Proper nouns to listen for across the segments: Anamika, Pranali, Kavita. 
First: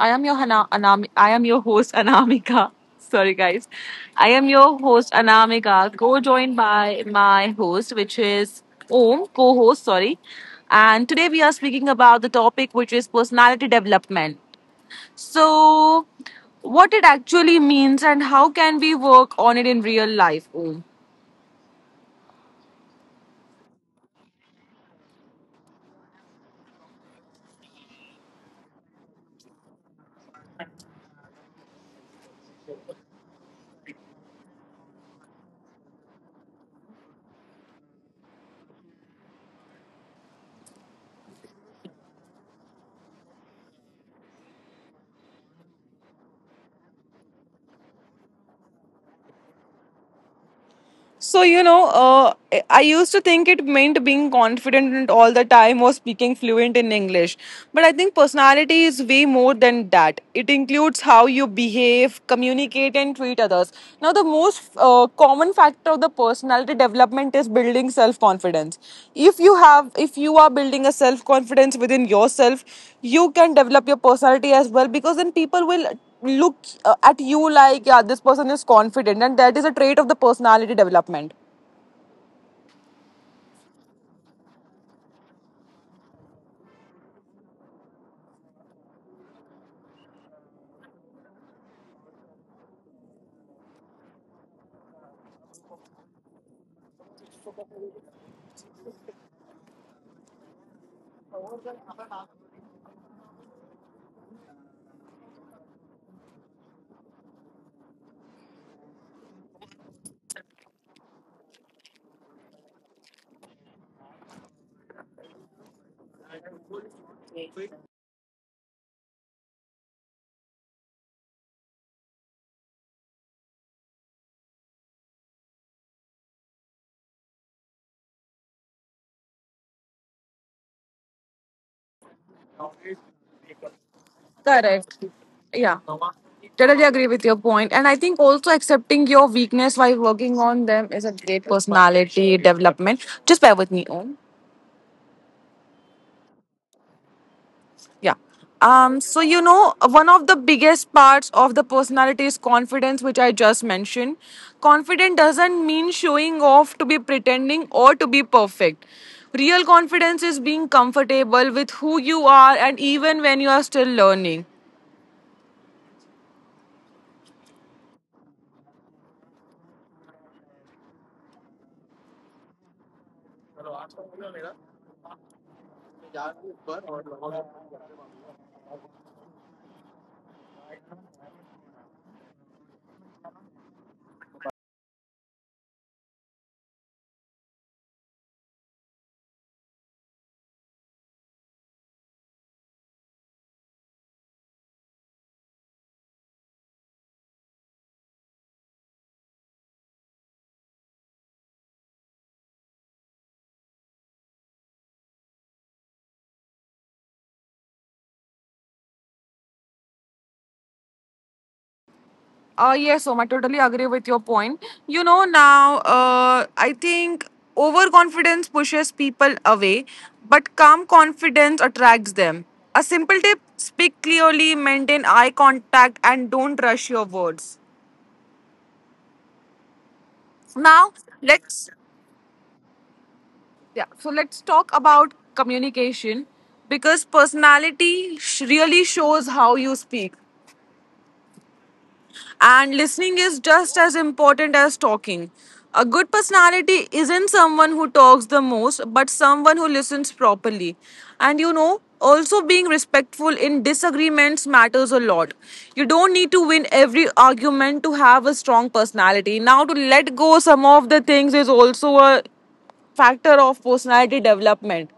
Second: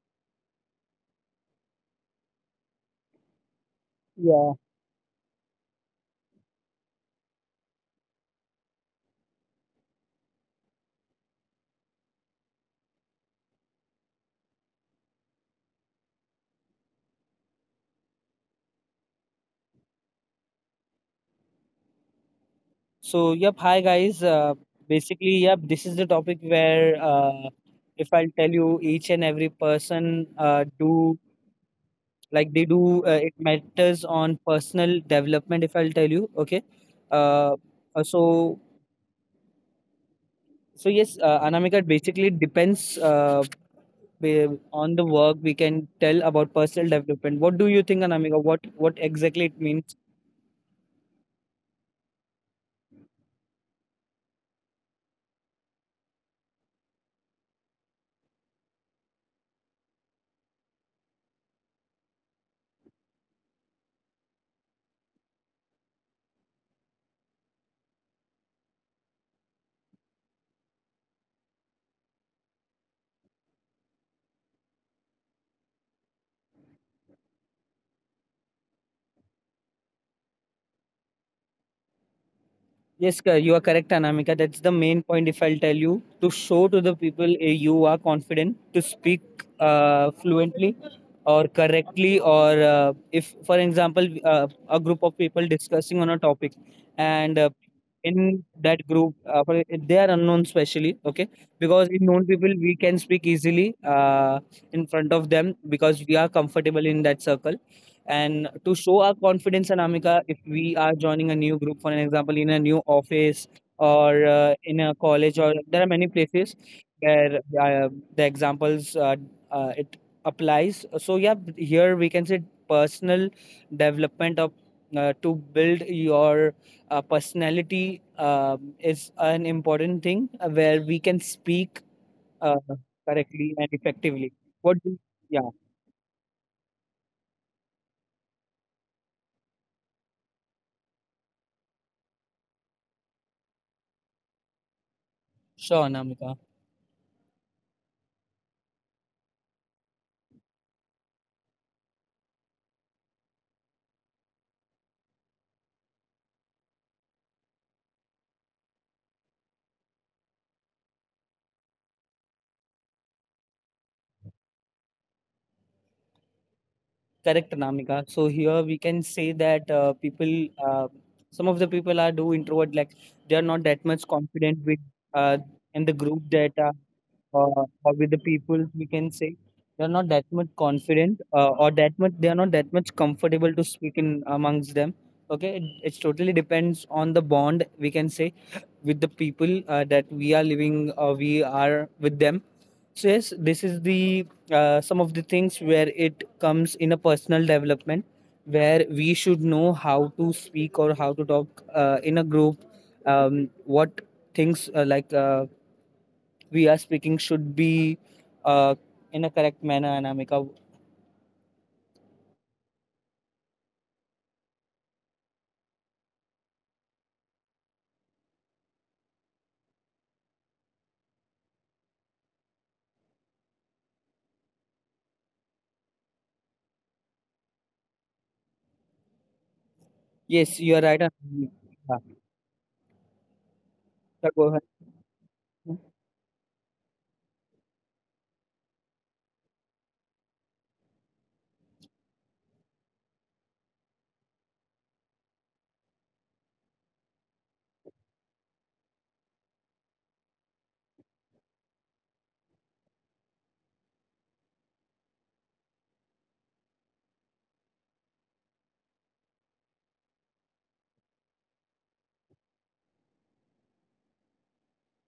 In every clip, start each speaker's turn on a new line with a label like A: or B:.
A: I am your host Anamika. Sorry, guys. I am
B: Yeah.
A: your host Anamika, co-joined by my host, which is Om, co-host. Sorry. And today we are speaking about the topic, which is personality development. So, what it actually means and how can we work on it in real life? Om?
B: Hi, guys. Basically, This is the topic where, if I'll tell you, each and every person do like they do. It matters on personal development. If I'll tell you, okay. Uh, uh, so, so yes, Anamika. It basically depends on the work we can tell about personal development. What do you think, Anamika? What exactly it means?
A: So, you know, I used to think it meant being confident all the time or speaking fluent in English. But I think personality is way more than that. It includes how you behave, communicate, and treat others. Now, the most common factor of the personality development is building self confidence. If you are building a self confidence within yourself, you can develop your personality as well, because then people will look at you like, yeah, this person is confident, and that is a trait of the personality development.
B: Yes, sir, you are correct, Anamika. That's the main point. If I'll tell you to show to the people eh, you are confident to speak fluently or correctly, or if, for example, a group of people discussing on a topic, and in that group, they are unknown, specially okay, because in known people we can speak easily in front of them because we are comfortable in that circle. And to show our confidence and Amika, if we are joining a new group, for an example, in a new office or in a college, or there are many places where the examples it applies. So yeah, here we can say personal development of to build your personality is an important thing where we can speak uh, correctly and effectively. What do
A: Correct.
B: yeah,
A: Yeah. Totally agree with your point. And I think also accepting your weakness while working on them is a great personality development. Just bear with me, Om.
B: sure, Namika.
A: Yeah. So, you know, one of the biggest parts of the personality is confidence, which I just mentioned. Confident doesn't mean showing off to be pretending or to be perfect. Real confidence is being comfortable with who you are and even when you are still learning.
B: Correct, Anamika. So here we can say that people, some of the people are do introvert, like they are not that much confident with uh, in the group that or with the people. We can say they are not that much confident or that much they are not that much comfortable to speak in amongst them. Okay, it's totally depends on the bond we can say with the people that we are living or we are with them. So yes, this is the some of the things where it comes in a personal development where we should know how to speak or how to talk in a group what things we are speaking should be uh, in a correct manner, Anamika.
A: Yes, Om, I totally agree with your point. You know, now I think overconfidence pushes people away, but calm confidence attracts them. A simple tip: speak clearly, maintain eye contact, and don't rush your words.
B: Yes, you are
A: Now,
B: right, Anamika.
A: let's
B: Yeah.
A: yeah, so
B: So go
A: let's
B: ahead.
A: talk about communication, because personality really shows how you speak. And listening is just as important as talking. A good personality isn't someone who talks the most, but someone who listens properly. And you know, also being respectful in disagreements matters a lot. You don't need to win every argument to have a strong personality. Now, to let go some of the things is also a factor of personality development.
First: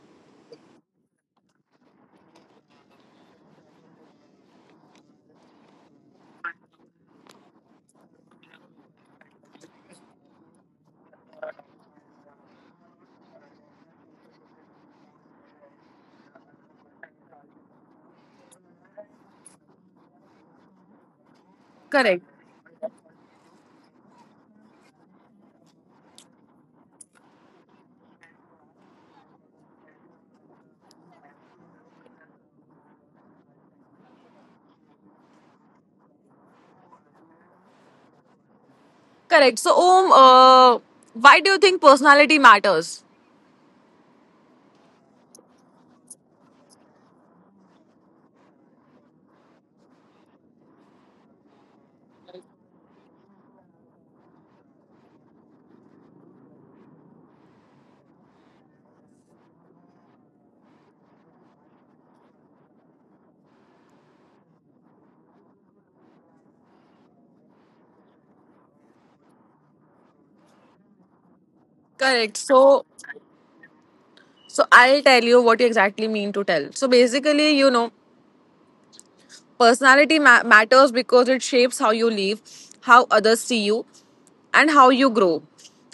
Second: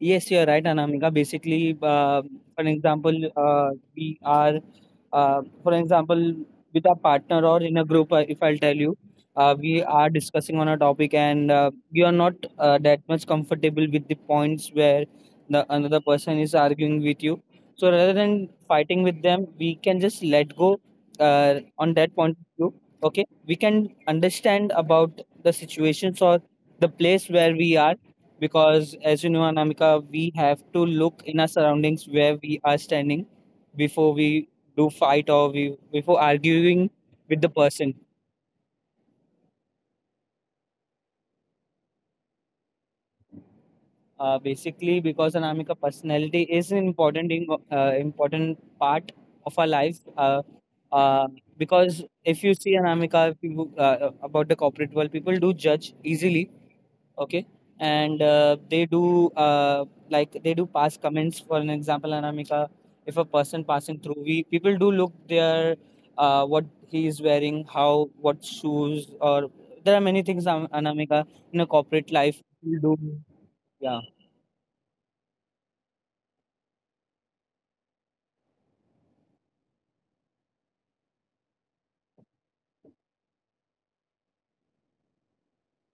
B: Yes, you're right, Anamika. Basically, for example, we are, for example, with a partner or in a group, if I'll tell you, we are discussing on a topic and we are not that much comfortable with the points where the another person is arguing with you. So rather than fighting with them, we can just let go on
A: Correct.
B: that point of view. Okay, we can understand about the situations or the place where we are, because as you know, Anamika, we have to look in our surroundings where we are standing before we do fight, or we before arguing with the person.
A: Correct. So, Om, why do you think personality matters?
B: Basically, because, Anamika, personality is an important in, important part of our life, uh, because if you see, Anamika, people, about the corporate world, people do judge easily. Okay. And they do like they do pass comments. For an example, Anamika, if a person passing through, we people do look their what he is wearing, how what shoes, or there are many things, Anamika, in a corporate
A: Correct.
B: life. We
A: So,
B: do, yeah.
A: So I'll tell you what you exactly mean to tell. So basically, you know, personality matters because it shapes how you live, how others see you, and how you grow.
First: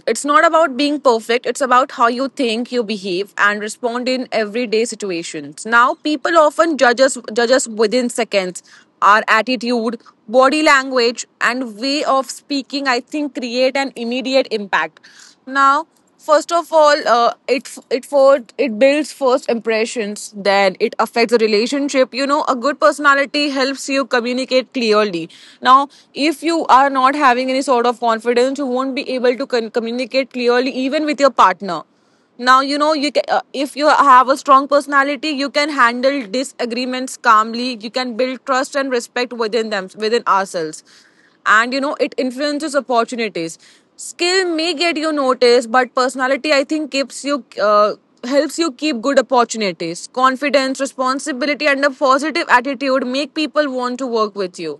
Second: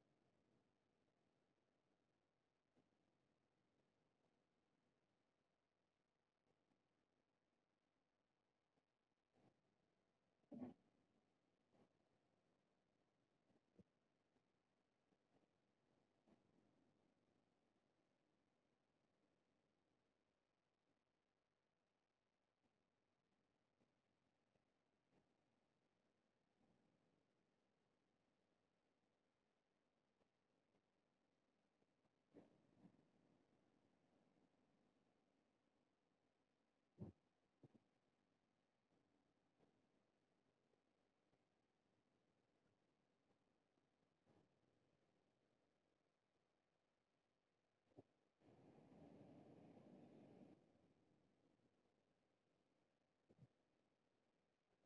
A: It's not about being perfect, it's about how you think, you behave, and respond in everyday situations. Now, people often judge us within seconds. Our attitude, body language, and way of speaking, I think, create an immediate impact. Now, first of all, it builds first impressions. Then it affects the relationship. You know, a good personality helps you communicate clearly. Now, if you are not having any sort of confidence, you won't be able to communicate clearly even with your partner. Now, you know, if you have a strong personality, you can handle disagreements calmly. You can build trust and respect within them, within ourselves. And you know, it influences opportunities. Skill may get you noticed, but personality, I think, keeps you helps you keep good opportunities. Confidence, responsibility, and a positive attitude make people want to work with you.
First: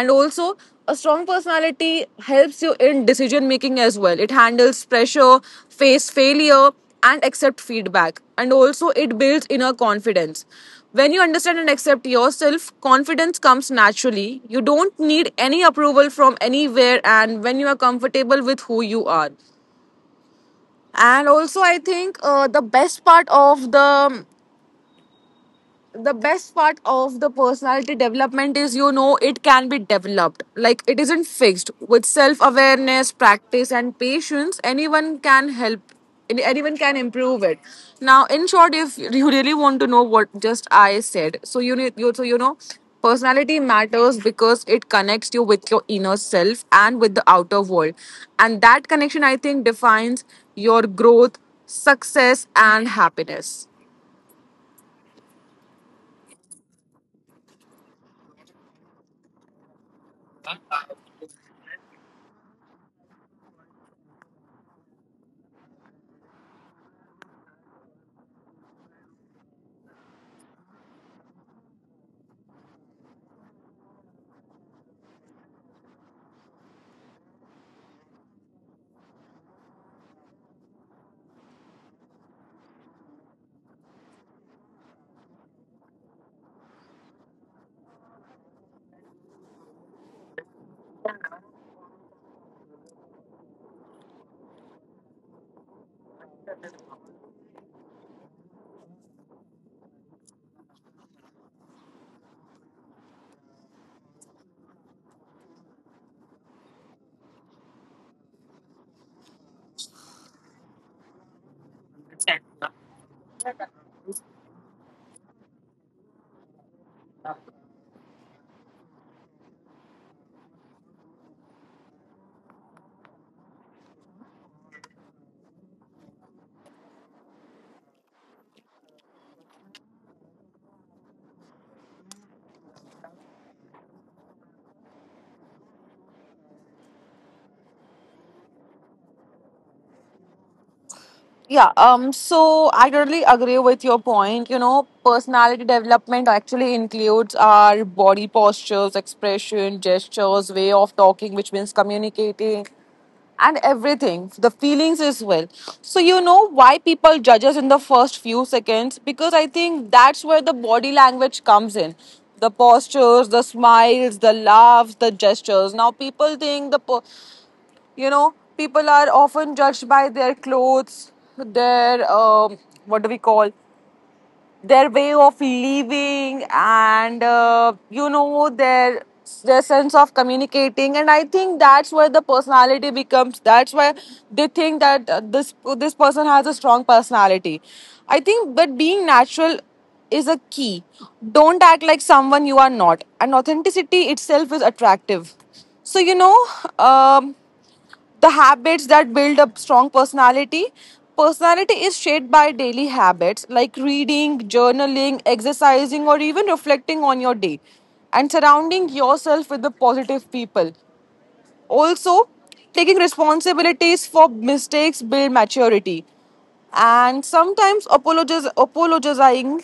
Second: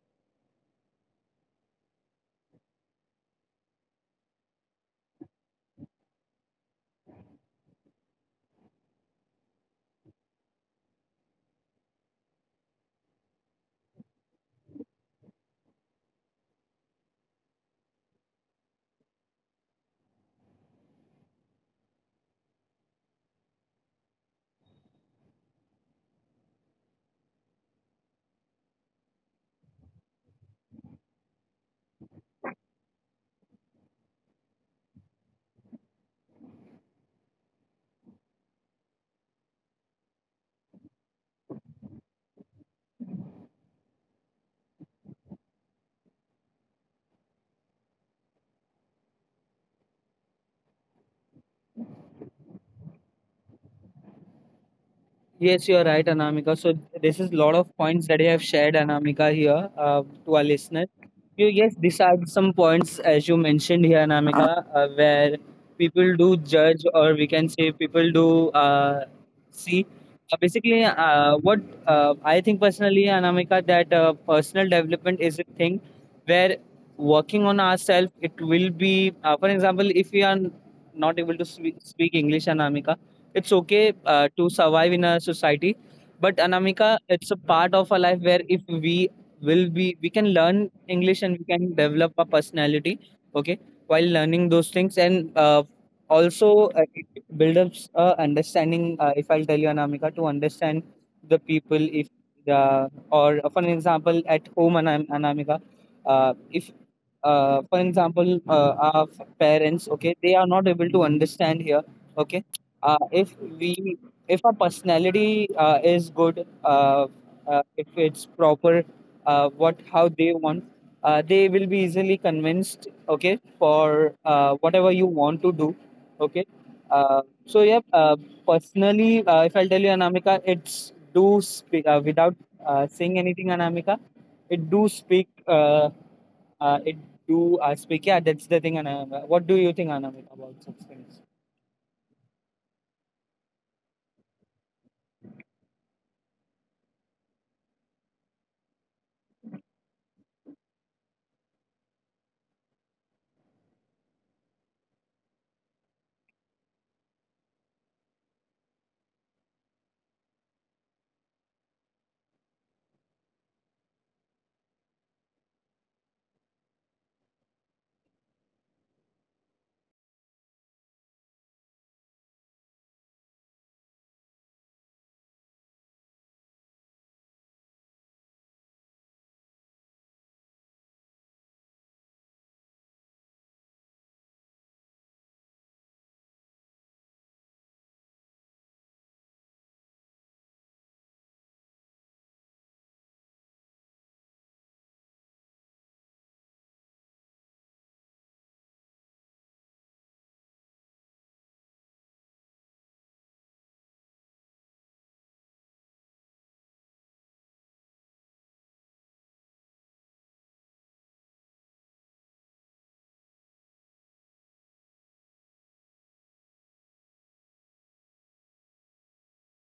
A: And also, a strong personality helps you in decision making as well. It handles pressure, face failure, and accept feedback. And also, it builds inner confidence. When you understand and accept yourself, confidence comes naturally. You don't need any approval from anywhere, and when you are comfortable with who you are. And also, I think, the best part of the personality development is, you know, it can be developed. Like, it isn't fixed. With self awareness, practice, and patience, anyone can improve it. Now, in short, if you really want to know what just I said, so you know, personality matters because it connects you with your inner self and with the outer world. And that connection, I think, defines your growth, success, and happiness.
B: Yes, you are right, Anamika. So this is a lot of points that you have shared, Anamika, here to our listeners. You yes, these are some points as you mentioned here, Anamika, where people do judge, or we can say people do see. Basically, what I think personally, Anamika, that personal development is a thing where working on ourselves, it will be. For example, if we are not able to speak English, Anamika, it's okay to survive in a society, but, Anamika, it's a part of our life where if we will be we can learn English and we can develop a personality. Okay, while learning those things, and also it build up understanding. If I'll tell you, Anamika, to understand the people, if the or for an example at home, Anamika, if for example our parents, okay, they are not able to understand here. Okay, if we if our personality is good, if it's proper, what how they want, they will be easily convinced, okay, for whatever you want to do. Okay, so yeah, personally, if I'll tell you, Anamika, it's do speak without saying anything, Anamika. It do speak, it do speak. Yeah, that's the thing, Anamika. What do you think, Anamika, about such things?
A: Yeah, so I totally agree with your point. You know, personality development actually includes our body postures, expression, gestures, way of talking, which means communicating, and everything, the feelings as well. So, you know why people judge us in the first few seconds? Because I think that's where the body language comes in. The postures, the smiles, the laughs, the gestures. Now, people think you know, people are often judged by their clothes, their what do we call, their way of living, and you know, their sense of communicating. And I think that's where the personality becomes that's why they think that this person has a strong personality, I think. But being natural is a key. Don't act like someone you are not, and authenticity itself is attractive. So you know, um, the habits that build a strong personality. Personality is shaped by daily habits like reading, journaling, exercising, or even reflecting on your day, and surrounding yourself with the positive people. Also, taking responsibilities for mistakes build maturity, and sometimes apologizing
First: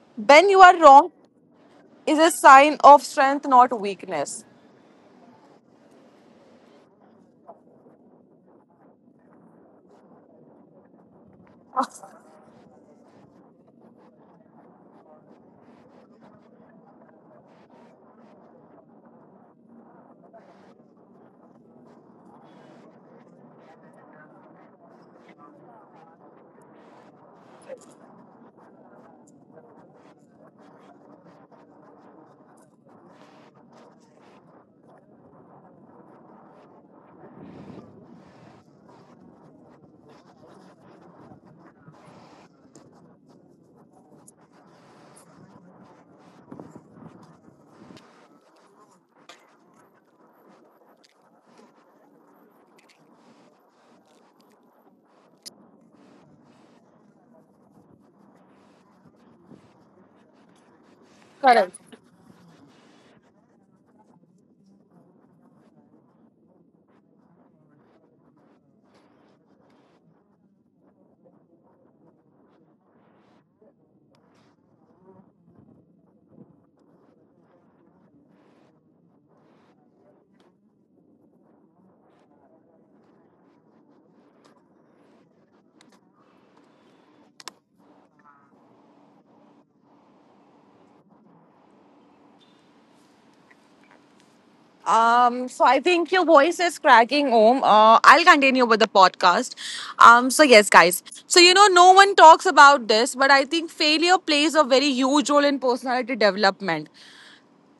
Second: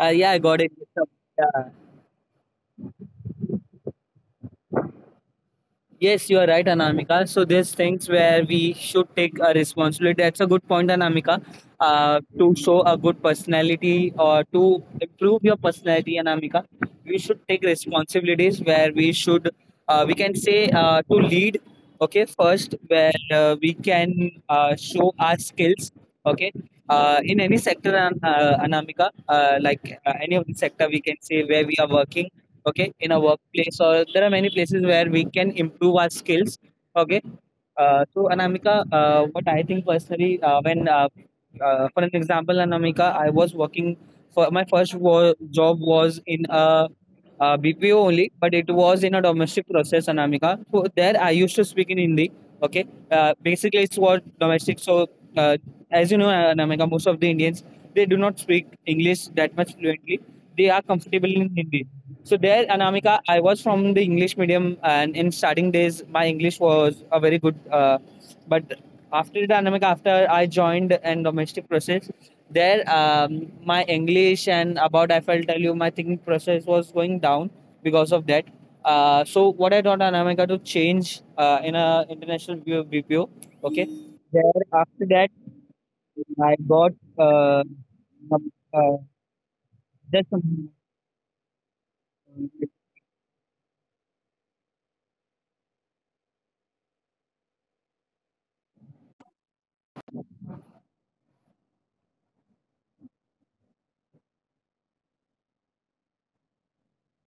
B: Yeah, I
A: when
B: got
A: you
B: it.
A: are wrong
B: Yeah.
A: is a sign of strength, not weakness.
B: Yes, you are right, Anamika. So there's things where we should take a responsibility. That's a good point, Anamika. To show a good personality or to improve your personality, Anamika, we should take responsibilities where we should, we can say to lead. Okay, first where we can show our skills. Okay, in any sector, Anamika, any of the sector, we can say where we are working, okay, in a workplace, or there are many places where we can improve our skills. Okay, so, Anamika, what I think personally when for an example, Anamika, I was working for my first job was in a BPO only, but it was in a domestic process, Anamika. So there I used to speak in Hindi. Okay, basically it's what domestic. So uh, as you know, Anamika, most of the Indians they do not speak English that much fluently. They are comfortable in Hindi. So there, Anamika, I was from the English medium, and in starting days, my English was a very good. But after the Anamika, after I joined in domestic process, there my English and about I felt tell you my thinking process was going down because of that. So what I taught, Anamika, to change in a international BPO. Okay, there after that I got uh, some, uh, some.
A: So I think your voice is cracking, Om. I'll continue with the podcast. So, yes, guys. So you know, no one talks about this, but I think failure plays a very huge role in personality development.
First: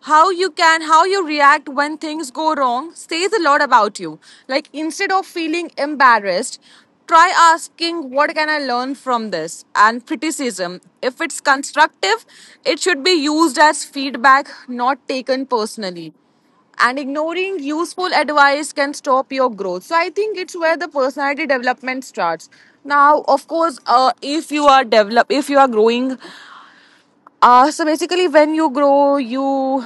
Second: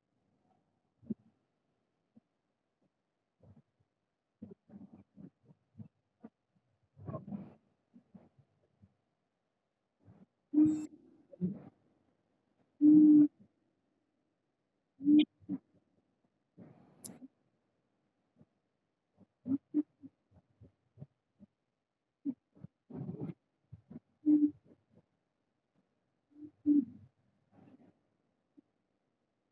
A: How you can how you react when things go wrong says a lot about you. Like, instead of feeling embarrassed, try asking, what can I learn from this? And criticism, if it's constructive, it should be used as feedback, not taken personally, and ignoring useful advice can stop your growth. So I think it's where the personality development starts. Now, of course, if you are growing. So basically, when you grow, you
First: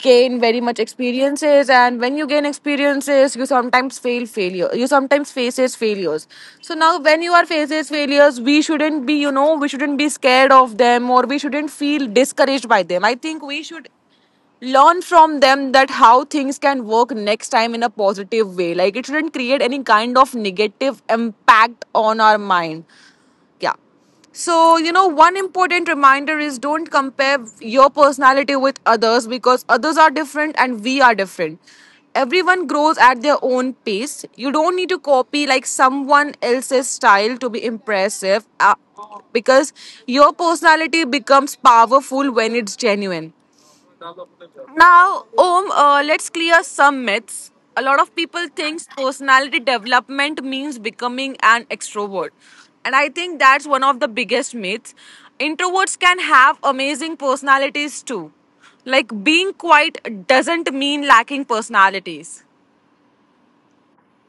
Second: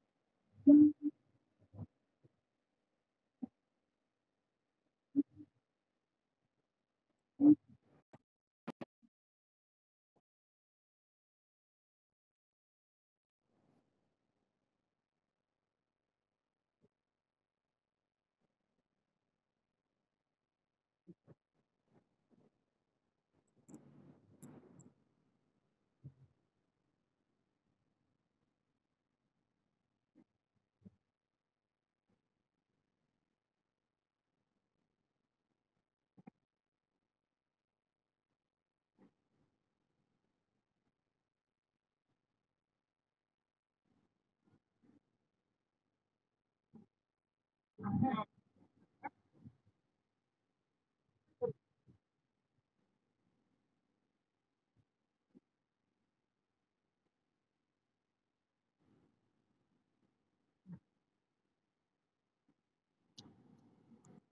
A: gain very much experiences, and when you gain experiences, you sometimes failure. You sometimes faces failures. So now, when you are faces failures, we shouldn't be scared of them, or we shouldn't feel discouraged by them. I think we should learn from them that how things can work next time in a positive way. Like, it shouldn't create any kind of negative impact on our mind. Yeah, so you know, one important reminder is don't compare your personality with others, because others are different and we are different. Everyone grows at their own pace. You don't need to copy like someone else's style to be impressive, because your personality becomes powerful when it's genuine. Now, Om, let's clear some myths. A lot of people think personality development means becoming an extrovert. And I think that's one of the biggest myths. Introverts can have amazing personalities too. Like being quiet doesn't mean lacking personalities.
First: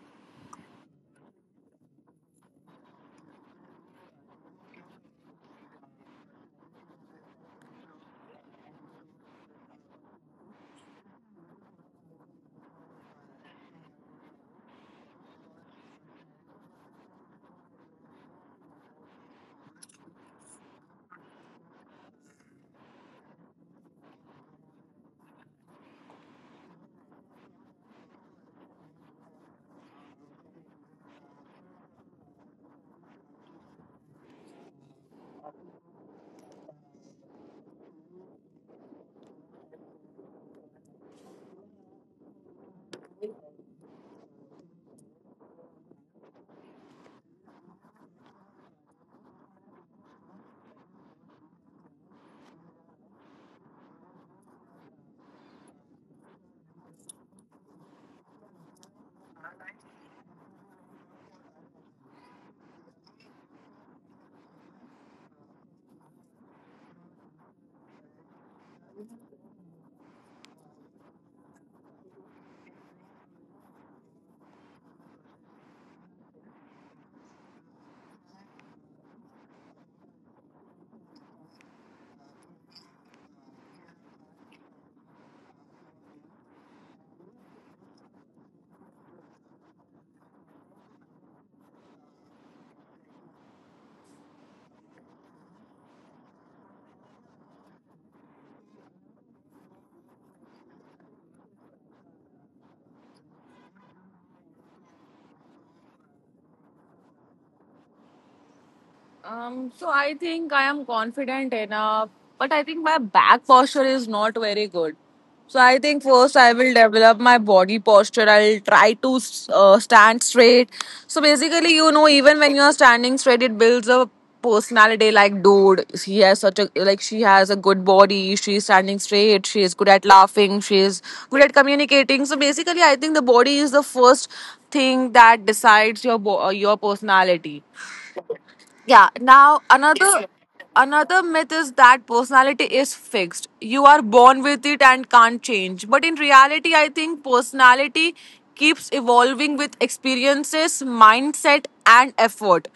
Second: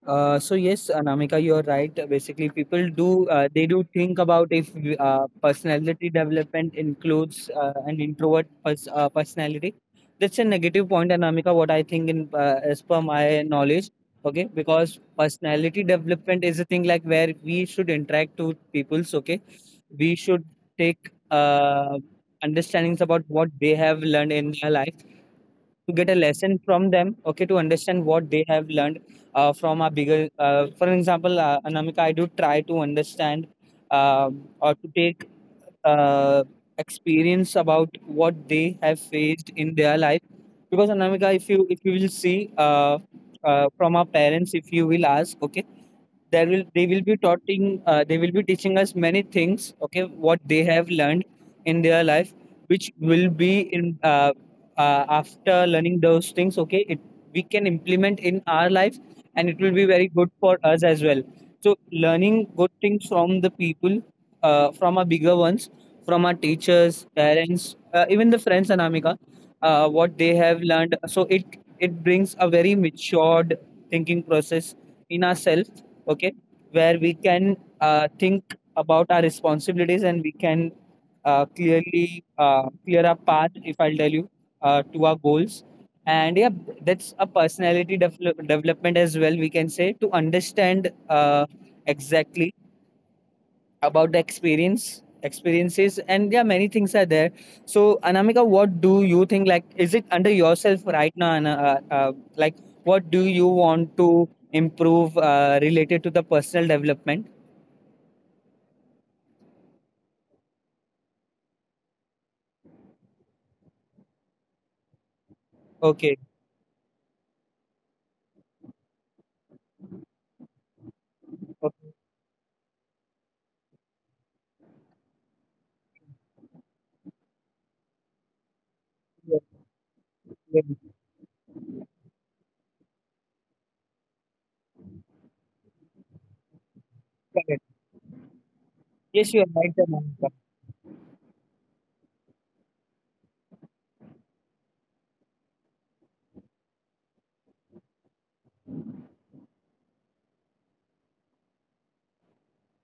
B: So yes, Anamika, you are right. Basically, people do they do think about if personality development includes an introvert personality. That's a negative point, Anamika. What I think, in as per my knowledge, okay, because personality development is a thing like where we should interact with peoples. Okay, we should take understandings about what they have learned in their life to get a lesson from them, okay, to understand what they have learned from our bigger. For example, Anamika, I do try to understand, um, or to take uh, experience about what they have faced in their life, because, Anamika, if you will see, uh, from our parents if you will ask, okay, there will they will be taughting, they will be teaching us many things, okay, what they have learned in their life, which will be in after learning those things, okay, it we can implement in our life, and it will be very good for us as well. So learning good things from the people, from our bigger ones, from our teachers, parents, even the friends, Anamika, what they have learned, so it brings a very matured thinking process in ourselves, okay, where we can think about our responsibilities, and we can clearly clear a path, if I'll tell you, to our goals. And yeah, that's a personality development as well, we can say, to understand uh, exactly about the experiences, and yeah, many things are there. So, Anamika, what do you think, like, is it under yourself right now, like, what do you want to improve related to the personal development?
A: So I think I am confident enough, but I think my back posture is not very good. So I
B: Okay.
A: think first I will develop my body posture. I'll try to stand straight. So basically,
B: Okay.
A: you know, even when you are standing straight, it builds a personality. Like, dude, he has such a like she has a good body. She's standing
B: Yes,
A: straight. She is good at
B: yes,
A: laughing. She is good at communicating. So basically, I think the body is the first thing that decides your
B: correct.
A: personality. Yeah.
B: Yes, you are
A: Now,
B: right, Amanita.
A: another myth is that personality is fixed. You are born with it and can't change. But in reality, I think personality keeps evolving with experiences, mindset, and effort.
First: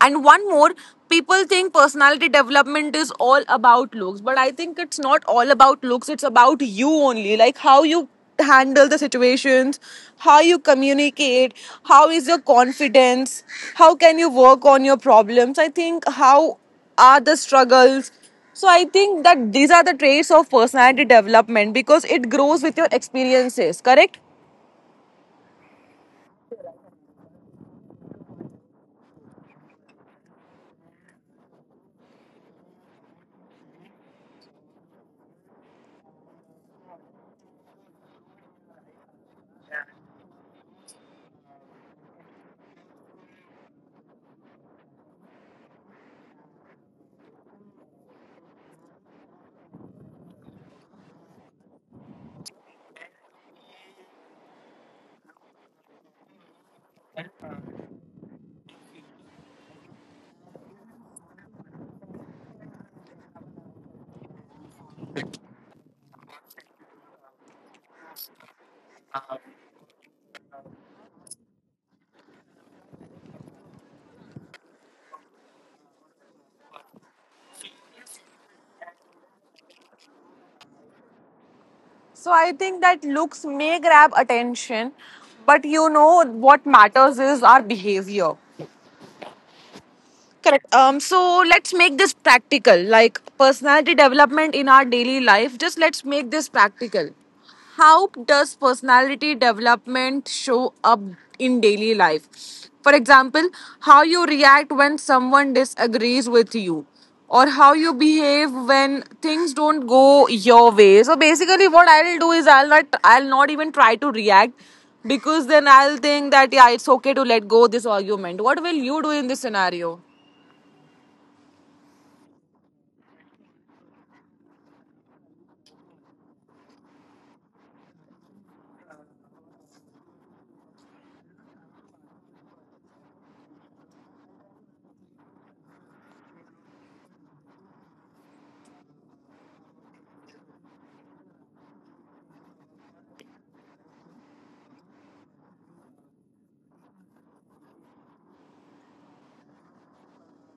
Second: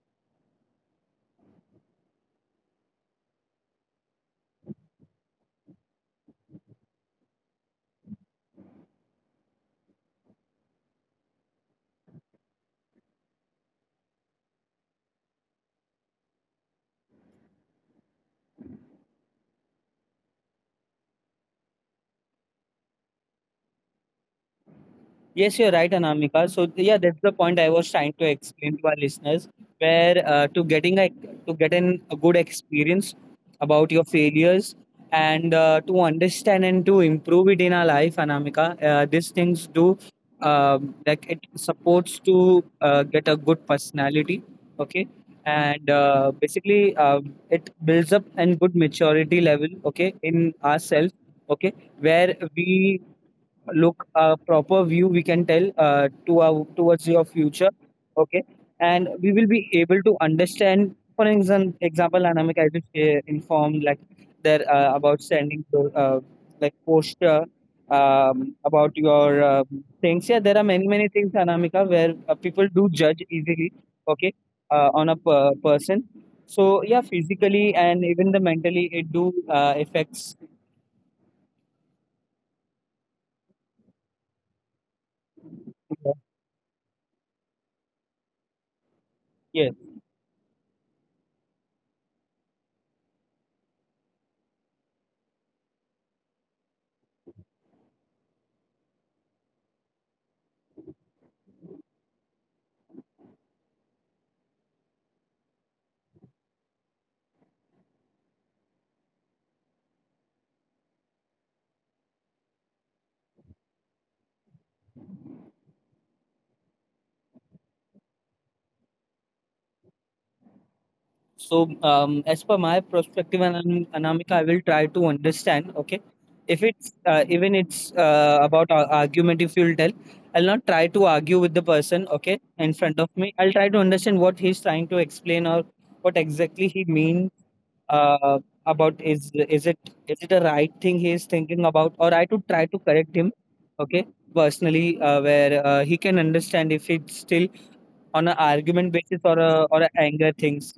A: And one more, people think personality development is all about looks, but I think it's not all about looks. It's about you only, like how you handle the situations, how you communicate, how is your confidence, how can you work on your problems. I think how are the struggles. So I think that these are the traits of personality development because it grows with your experiences, correct?
B: Yes, you're right, Anamika. So, yeah, that's the point I was trying to explain to our listeners, where to get an, a good experience about your failures, and to understand and to improve it in our life, Anamika. These things do like it supports to get a good personality. Okay, and basically it builds up and good maturity level. Okay, in ourselves. Okay, where we look a proper view we can tell to our towards your future, okay, and we will be able to understand, for example Anamika, I just informed like there about standing, uh, like posture, about your things. Yeah, there are many many things Anamika where people do judge easily, okay, on a person. So yeah, physically and even the mentally it do affects.
A: So I think that looks may grab attention, but you know what matters is our behavior.
B: Yes.
A: Correct. So let's make this practical. Like personality development in our daily life, just let's make this practical. How does personality development show up in daily life? For example, how you react when someone disagrees with you, or how you behave when things don't go your way. So basically, what I'll do is I'll not even try to react, because then I'll think that, yeah, it's okay to let go this argument. What will you do in this scenario?
B: So, as per my perspective, Anamika, I will try to understand. Okay, if it's even it's about argument, if you'll tell, I'll not try to argue with the person. Okay, in front of me, I'll try to understand what he's trying to explain, or what exactly he means, uh, about is it, is it a right thing he is thinking about, or I to try to correct him. Okay, personally, where he can understand if it's still on an argument basis or a anger things.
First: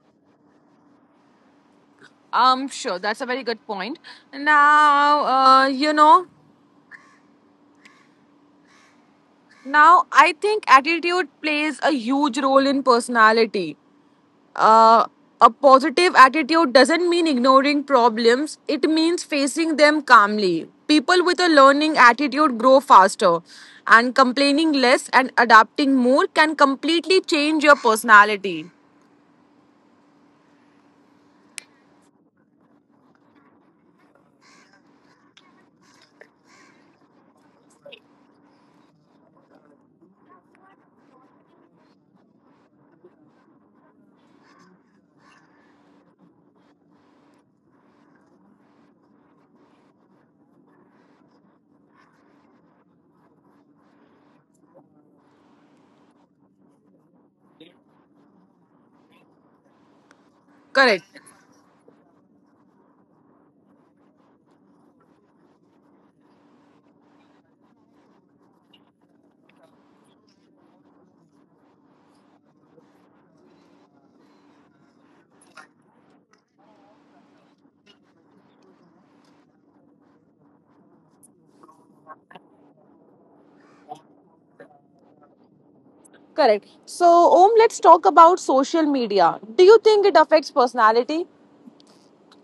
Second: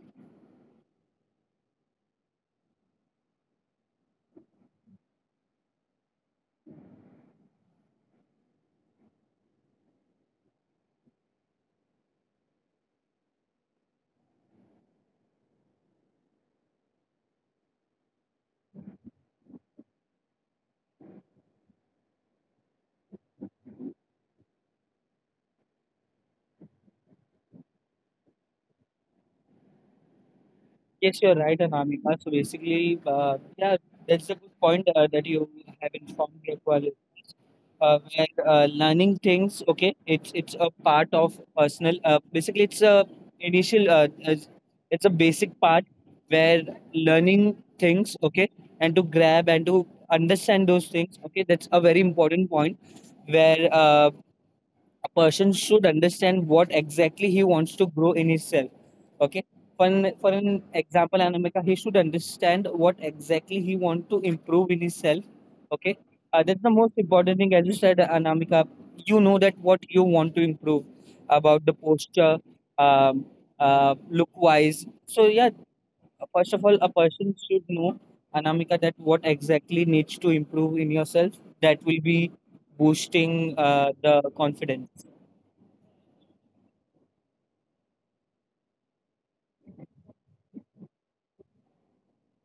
A: Sure, that's a very good point. Now, I think attitude plays a huge role in personality. Uh, a positive attitude doesn't mean ignoring problems, it means facing them calmly. People with a learning attitude grow faster, and complaining less and adapting more can completely change your personality.
B: Yes, you're right, Anamika. So basically, yeah, that's a good point that you have informed your colleagues. Where learning things, okay, it's a part of personal. Basically, it's a initial. It's a basic part where learning things, okay, and to grab and to understand those things, okay, that's a very important point where a person should understand what exactly he wants to grow in himself, okay. For an, for an
A: Correct.
B: example Anamika, he should understand what exactly he wants to improve in himself, okay. That's the most important thing. As you said Anamika, you know that what you want to improve about the posture, um, look wise. So yeah, first of all a person should know, Anamika, that what exactly needs to improve in yourself. That will be boosting the confidence.
A: Correct. So, Om, let's talk about social media. Do you think it affects personality?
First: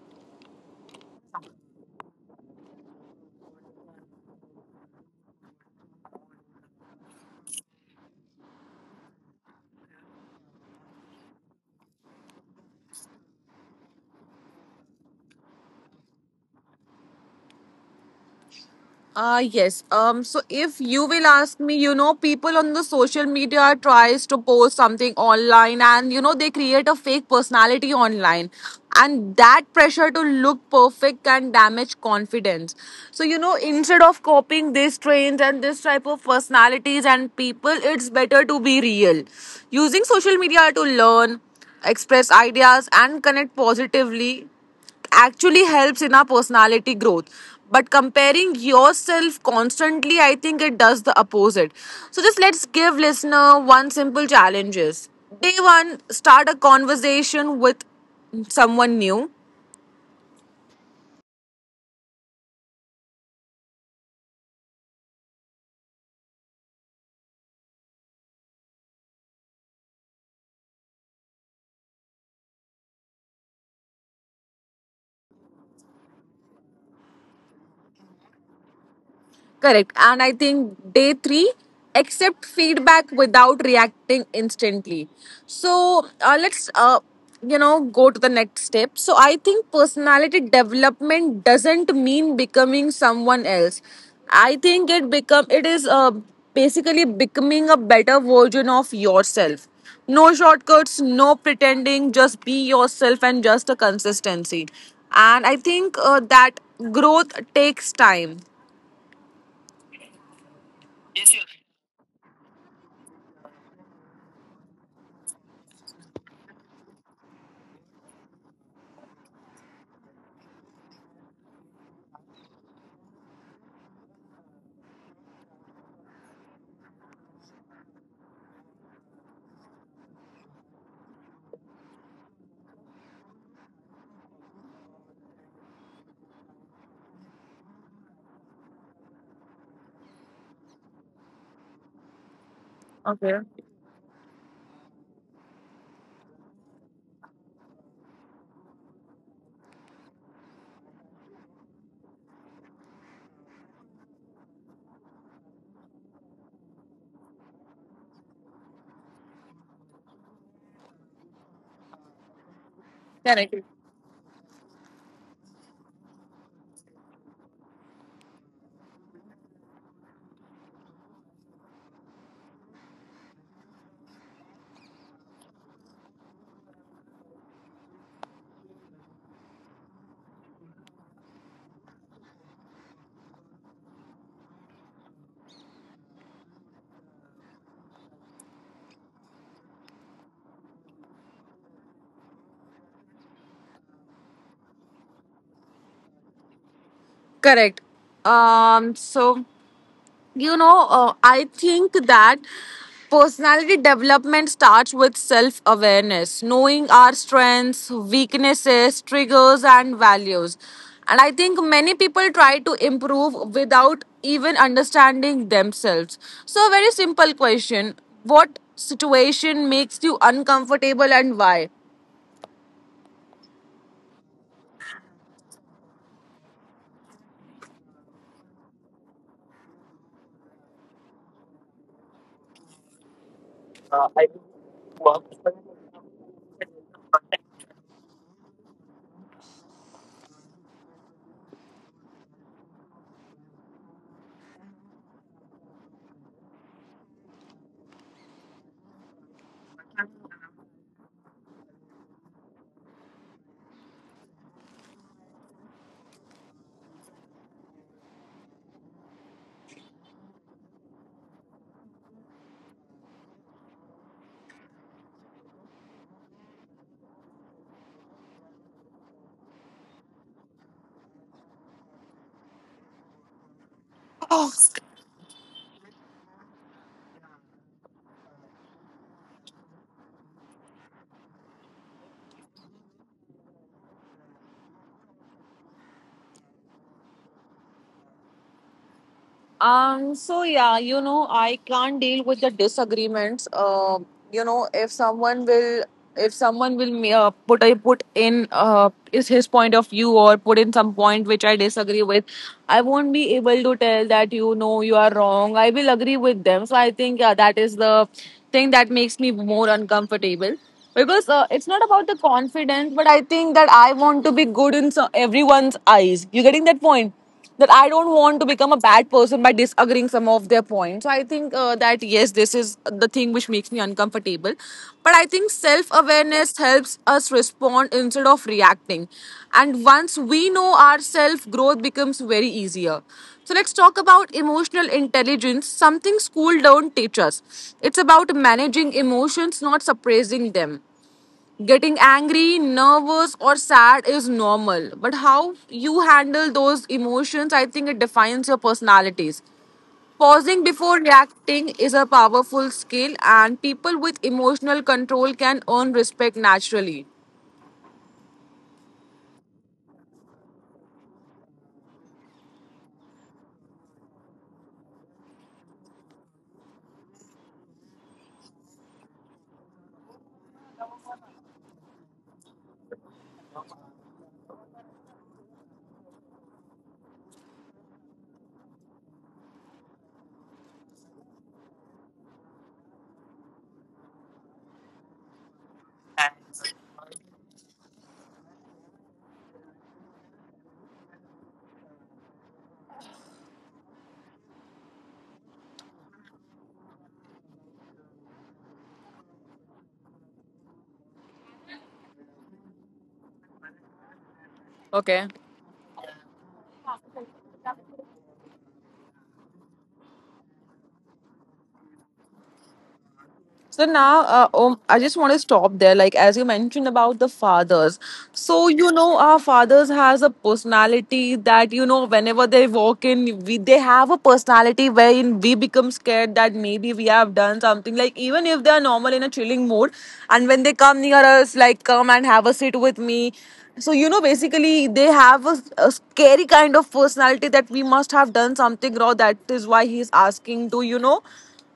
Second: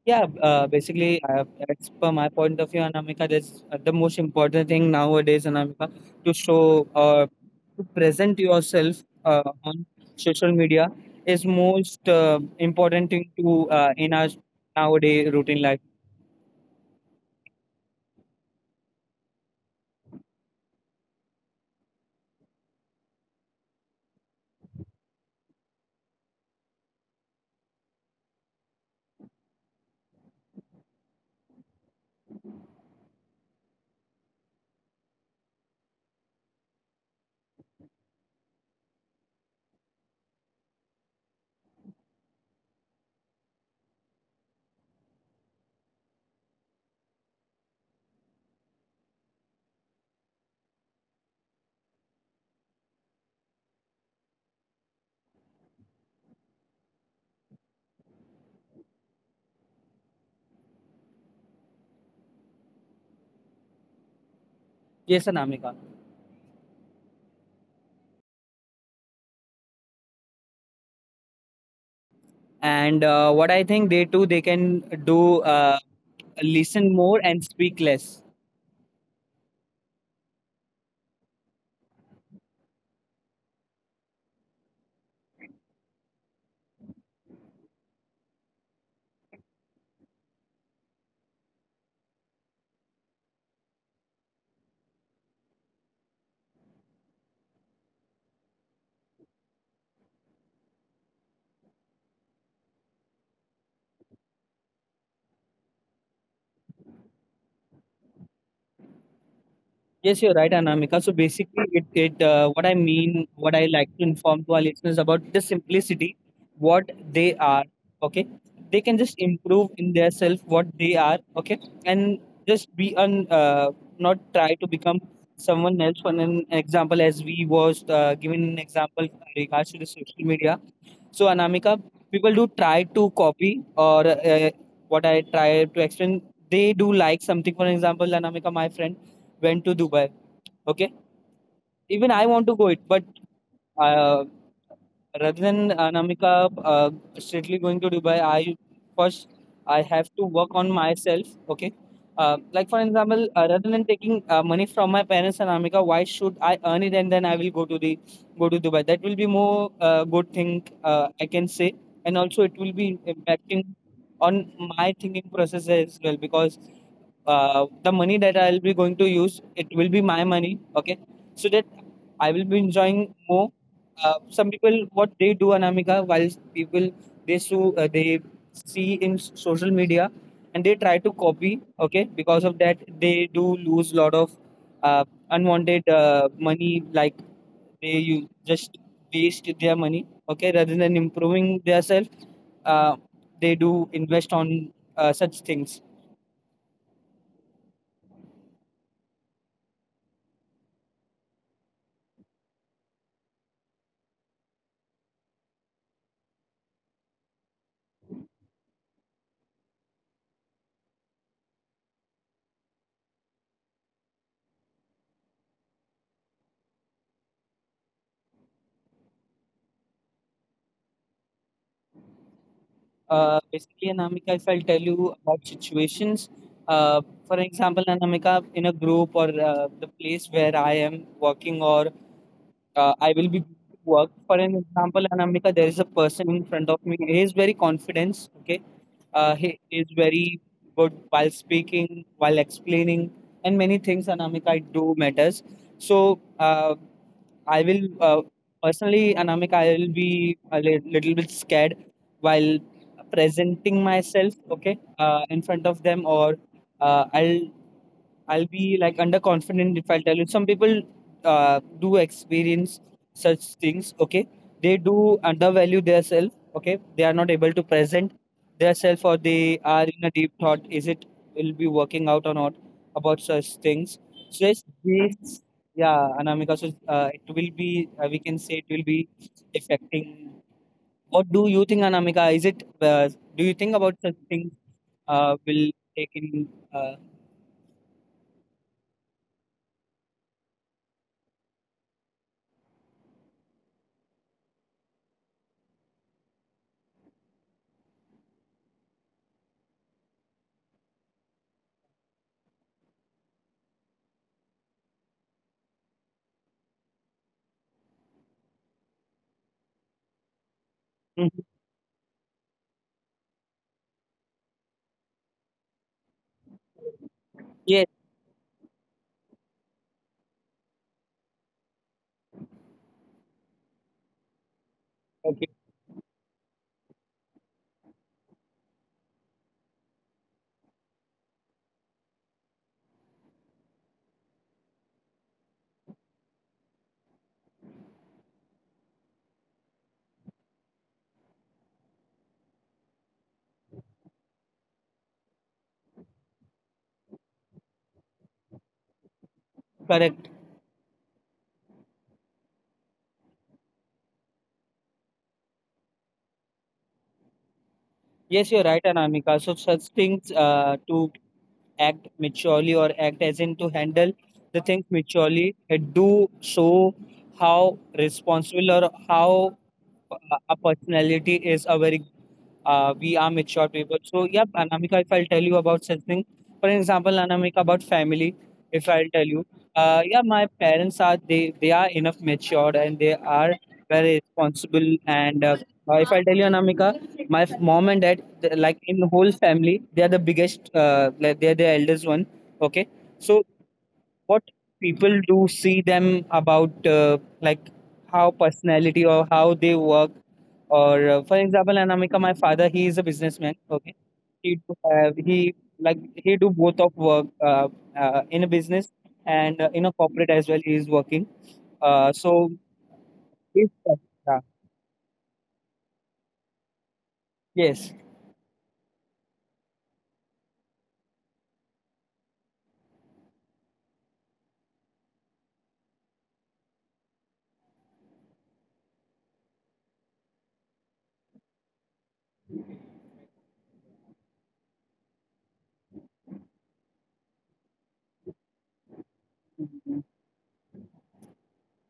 B: Yeah, basically, as per my point of view, Anamika, that's the most important thing nowadays, Anamika, to show or to present yourself on social media is most important thing to in our nowadays routine life.
A: Ah yes. So if you will ask me, you know, people on the social media tries to post something online, and you know they create a fake personality online, and that pressure to look perfect can damage confidence. So you know, instead of copying these trends and this type of personalities and people, it's better to be real. Using social media to learn, express ideas, and connect positively actually helps in our personality growth, but comparing yourself constantly, I think it does the opposite. So just let's give listener one simple challenges. Day one, start a conversation with someone new.
B: Yes, Anamika. And what I think they too, they can do listen more and speak less.
A: Correct. And I think day three, accept feedback without reacting instantly. So let's, you know, go to the next step. So I think personality development doesn't mean becoming someone else. I think it become It is basically becoming a better version of yourself. No shortcuts, no pretending. Just be yourself and just a consistency. And I think that growth takes time.
B: Yes, you're right, Anamika. So basically, it what I mean, what I like to inform to our listeners about the simplicity, what they are. Okay, they can just improve in their self what they are. Okay, and just be on, not try to become someone else. For an example, as we was given an example in regards to the social media. So Anamika, people do try to copy or what I try to explain. They do like something. For example, Anamika, my friend went to Dubai, okay, even I want to go it, but uh, rather than Anamika strictly going to Dubai, I first, I have to work on myself. Okay, like for example, rather than taking money from my parents, Anamika, why should I earn it and then I will go to the go to Dubai? That will be more good thing I can say, and also it will be
A: Correct.
B: impacting on my thinking process as well. Because the money that I'll be going to use, it will be my money. Okay, so that I will be enjoying more. Some people what they do Anamika, while people, they sue they see in social media and they try to copy. Okay, because of that they do lose lot of uh, unwanted money. Like they you just waste their money, okay, rather than improving themselves. uh, they do invest on such things.
A: Correct. So, you know, I think that personality development starts with self awareness, knowing our strengths, weaknesses, triggers, and values. And I think many people try to improve without even understanding themselves. So, a very simple question: what situation makes you uncomfortable and why?
B: Basically, Anamika, if I'll tell you about situations, uh, for example, Anamika, in a group or the place where I am working or I will be going to work. For an example, Anamika, there is a person in front of me. He is very confident. Okay, he is very good while speaking, while explaining, and many things. Anamika, I do matters. So I will personally, Anamika, I will be a little bit scared while presenting myself, okay, in front of them, or uh, I'll I'll be like underconfident if I tell you. Some people do experience such things. Okay, they do undervalue their self. Okay, they are not able to present their self, or they are in a deep thought. Is it will be working out or not about such things? So yes, this yeah, Anamika. So it will be we can say it will be affecting. What do you think, Anamika? Is it do you think about such things will take in?
A: So yeah, you know, I can't deal with the disagreements. You know, if someone will put, I put in is his point of view or put in some point which I disagree with, I won't be able to tell that you know you are wrong. I will agree with them. So I think yeah, that is the thing that makes me more uncomfortable because
B: Mhm.
A: it's not about the confidence, but I think that I want to be good in everyone's eyes. You getting that point? That
B: Yes.
A: I don't want to become a bad person by disagreeing some of their points. So I think that yes, this is the thing which makes me uncomfortable. But I think self awareness helps us respond instead of reacting. And once we know ourselves, growth becomes very easier. So let's talk about emotional intelligence, something school don't teach us. It's about managing emotions, not suppressing them. Getting angry, nervous, or sad is normal, but how you handle those emotions, I think it defines your personalities.
B: Correct.
A: Pausing before reacting is a powerful skill, and people with emotional control can earn respect naturally.
B: Yes, you're right, Anamika. So such things to act maturely or act as in to handle the things maturely, it do show how responsible or how uh, a personality is. A very we are mature people. So yeah, Anamika, if I'll tell you about such thing, for example, Anamika, about family, if I'll tell you, yeah, my parents are, they are enough matured and they are very responsible. And if I tell you, Anamika, my mom and dad, they, like in the whole family, they are the biggest, like they are the eldest one. Okay. So what people do see them about like how personality or how they work, or for example Anamika, my father, he is a businessman, okay, he do have
A: Okay.
B: he, like he do both of work in a business and in a corporate as well he is working. So he's,
A: So now,
B: yeah,
A: I just want to stop there. Like as you mentioned about the
B: yes,
A: fathers, so you know our fathers has a personality that you know whenever they walk in, we they have a personality wherein we become scared that maybe we have done something. Like even if they are normal in a chilling mood, and when they come near us, like come and have a sit with me. So you know, basically they have a scary kind of personality that we must have done something wrong. That is why he's asking to, you know,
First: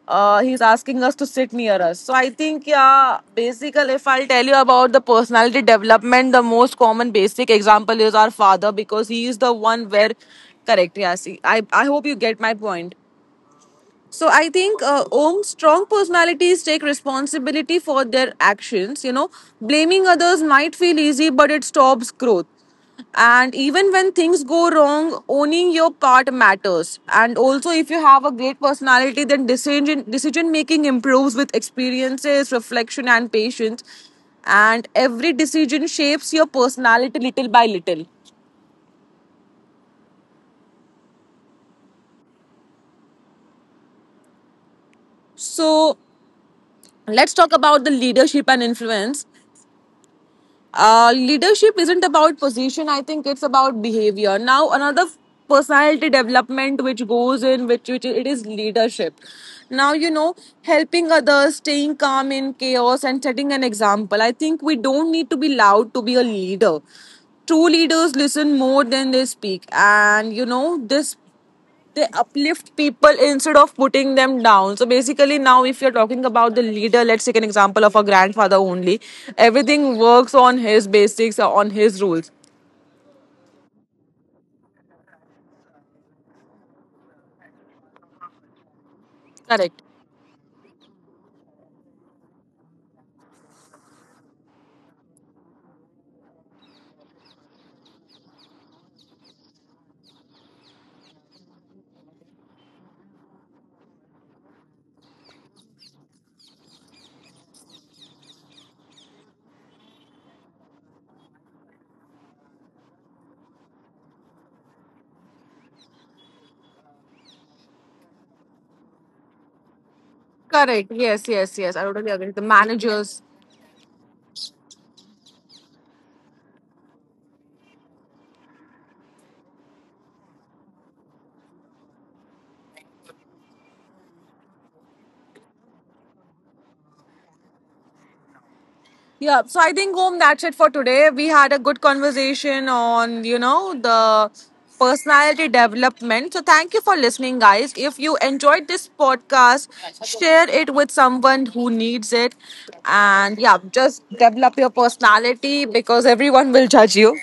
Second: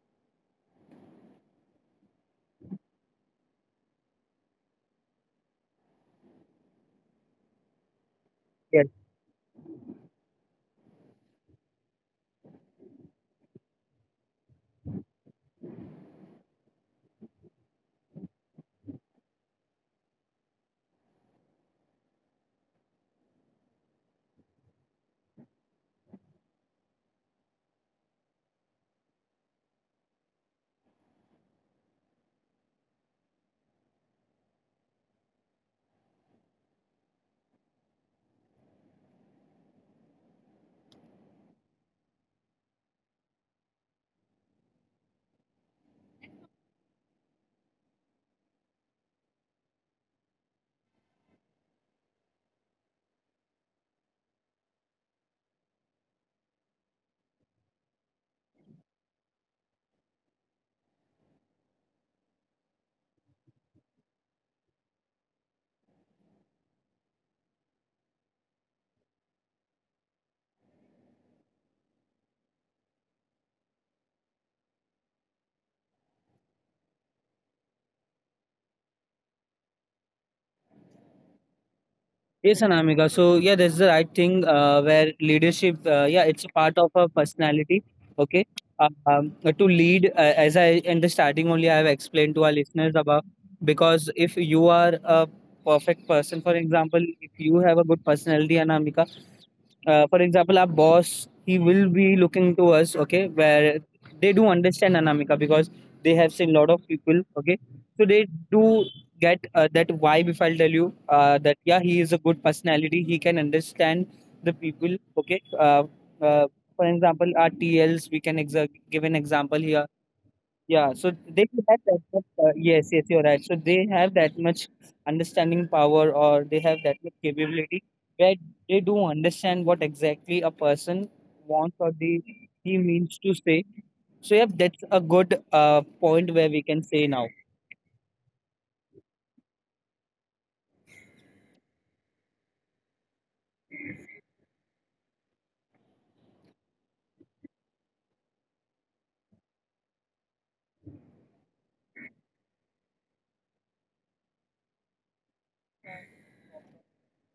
A: he's asking us to sit near us. So I think, yeah, basically, if I'll tell you about the personality development, the most common basic example is our father
B: yes.
A: because he is the one where, correct, yeah, see, I hope you get my point. So I think Om's strong personalities take responsibility for their actions. You know, blaming others might feel easy, but it stops growth. And even when things go wrong, owning your part matters. And also, if you have a great personality, then decision making improves with experiences, reflection, and patience. And every decision shapes your personality little by little. So let's talk about the leadership and influence. Leadership isn't about position, I think it's about behavior. Now another personality development which goes in, which it is leadership. Now, you know, helping others, staying calm in chaos, and setting an example, I think we don't need to be loud to be a leader. True leaders listen more than they speak, and you know this, they uplift people instead of putting them down. So basically now, if you're talking about the leader, let's take an example of a grandfather only. Everything works on his basics, on his rules.
B: Yes, Anamika. So yeah, that's the right thing. Where leadership, yeah, it's a part of a personality. Okay, to
A: Correct.
B: lead, as I in the starting only, I have explained to our listeners about, because if you are a perfect person, for example, if you have a good personality, Anamika, for example our boss, he will be looking to us, okay, where they do understand Anamika, because they have seen a lot of people, okay, so they do get that vibe if I'll tell you, that yeah he is a good personality, he can understand the people, okay. Uh, for example our TLs, we can give an example here.
A: Correct.
B: Yeah, so
A: Yes,
B: they
A: yes, yes. I
B: have that
A: totally
B: much,
A: agree. The
B: yes, yes,
A: managers.
B: you're right. So they have that much understanding power, or they have that much capability where they do understand what exactly a person wants, or the he means to say. So yeah, that's a good point where we can say now.
A: Yeah, so I think home that's it for today. We had a good conversation on, you know, the personality development. So thank you for listening, guys. If you enjoyed this podcast, share it with someone who needs it. And yeah, just develop your personality because everyone will judge you.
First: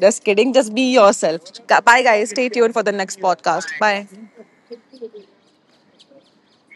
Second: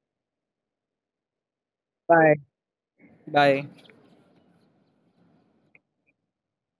A: Just kidding, just be yourself. Bye, guys.
B: Bye.
A: Stay tuned for the next
B: Bye.
A: podcast. Bye.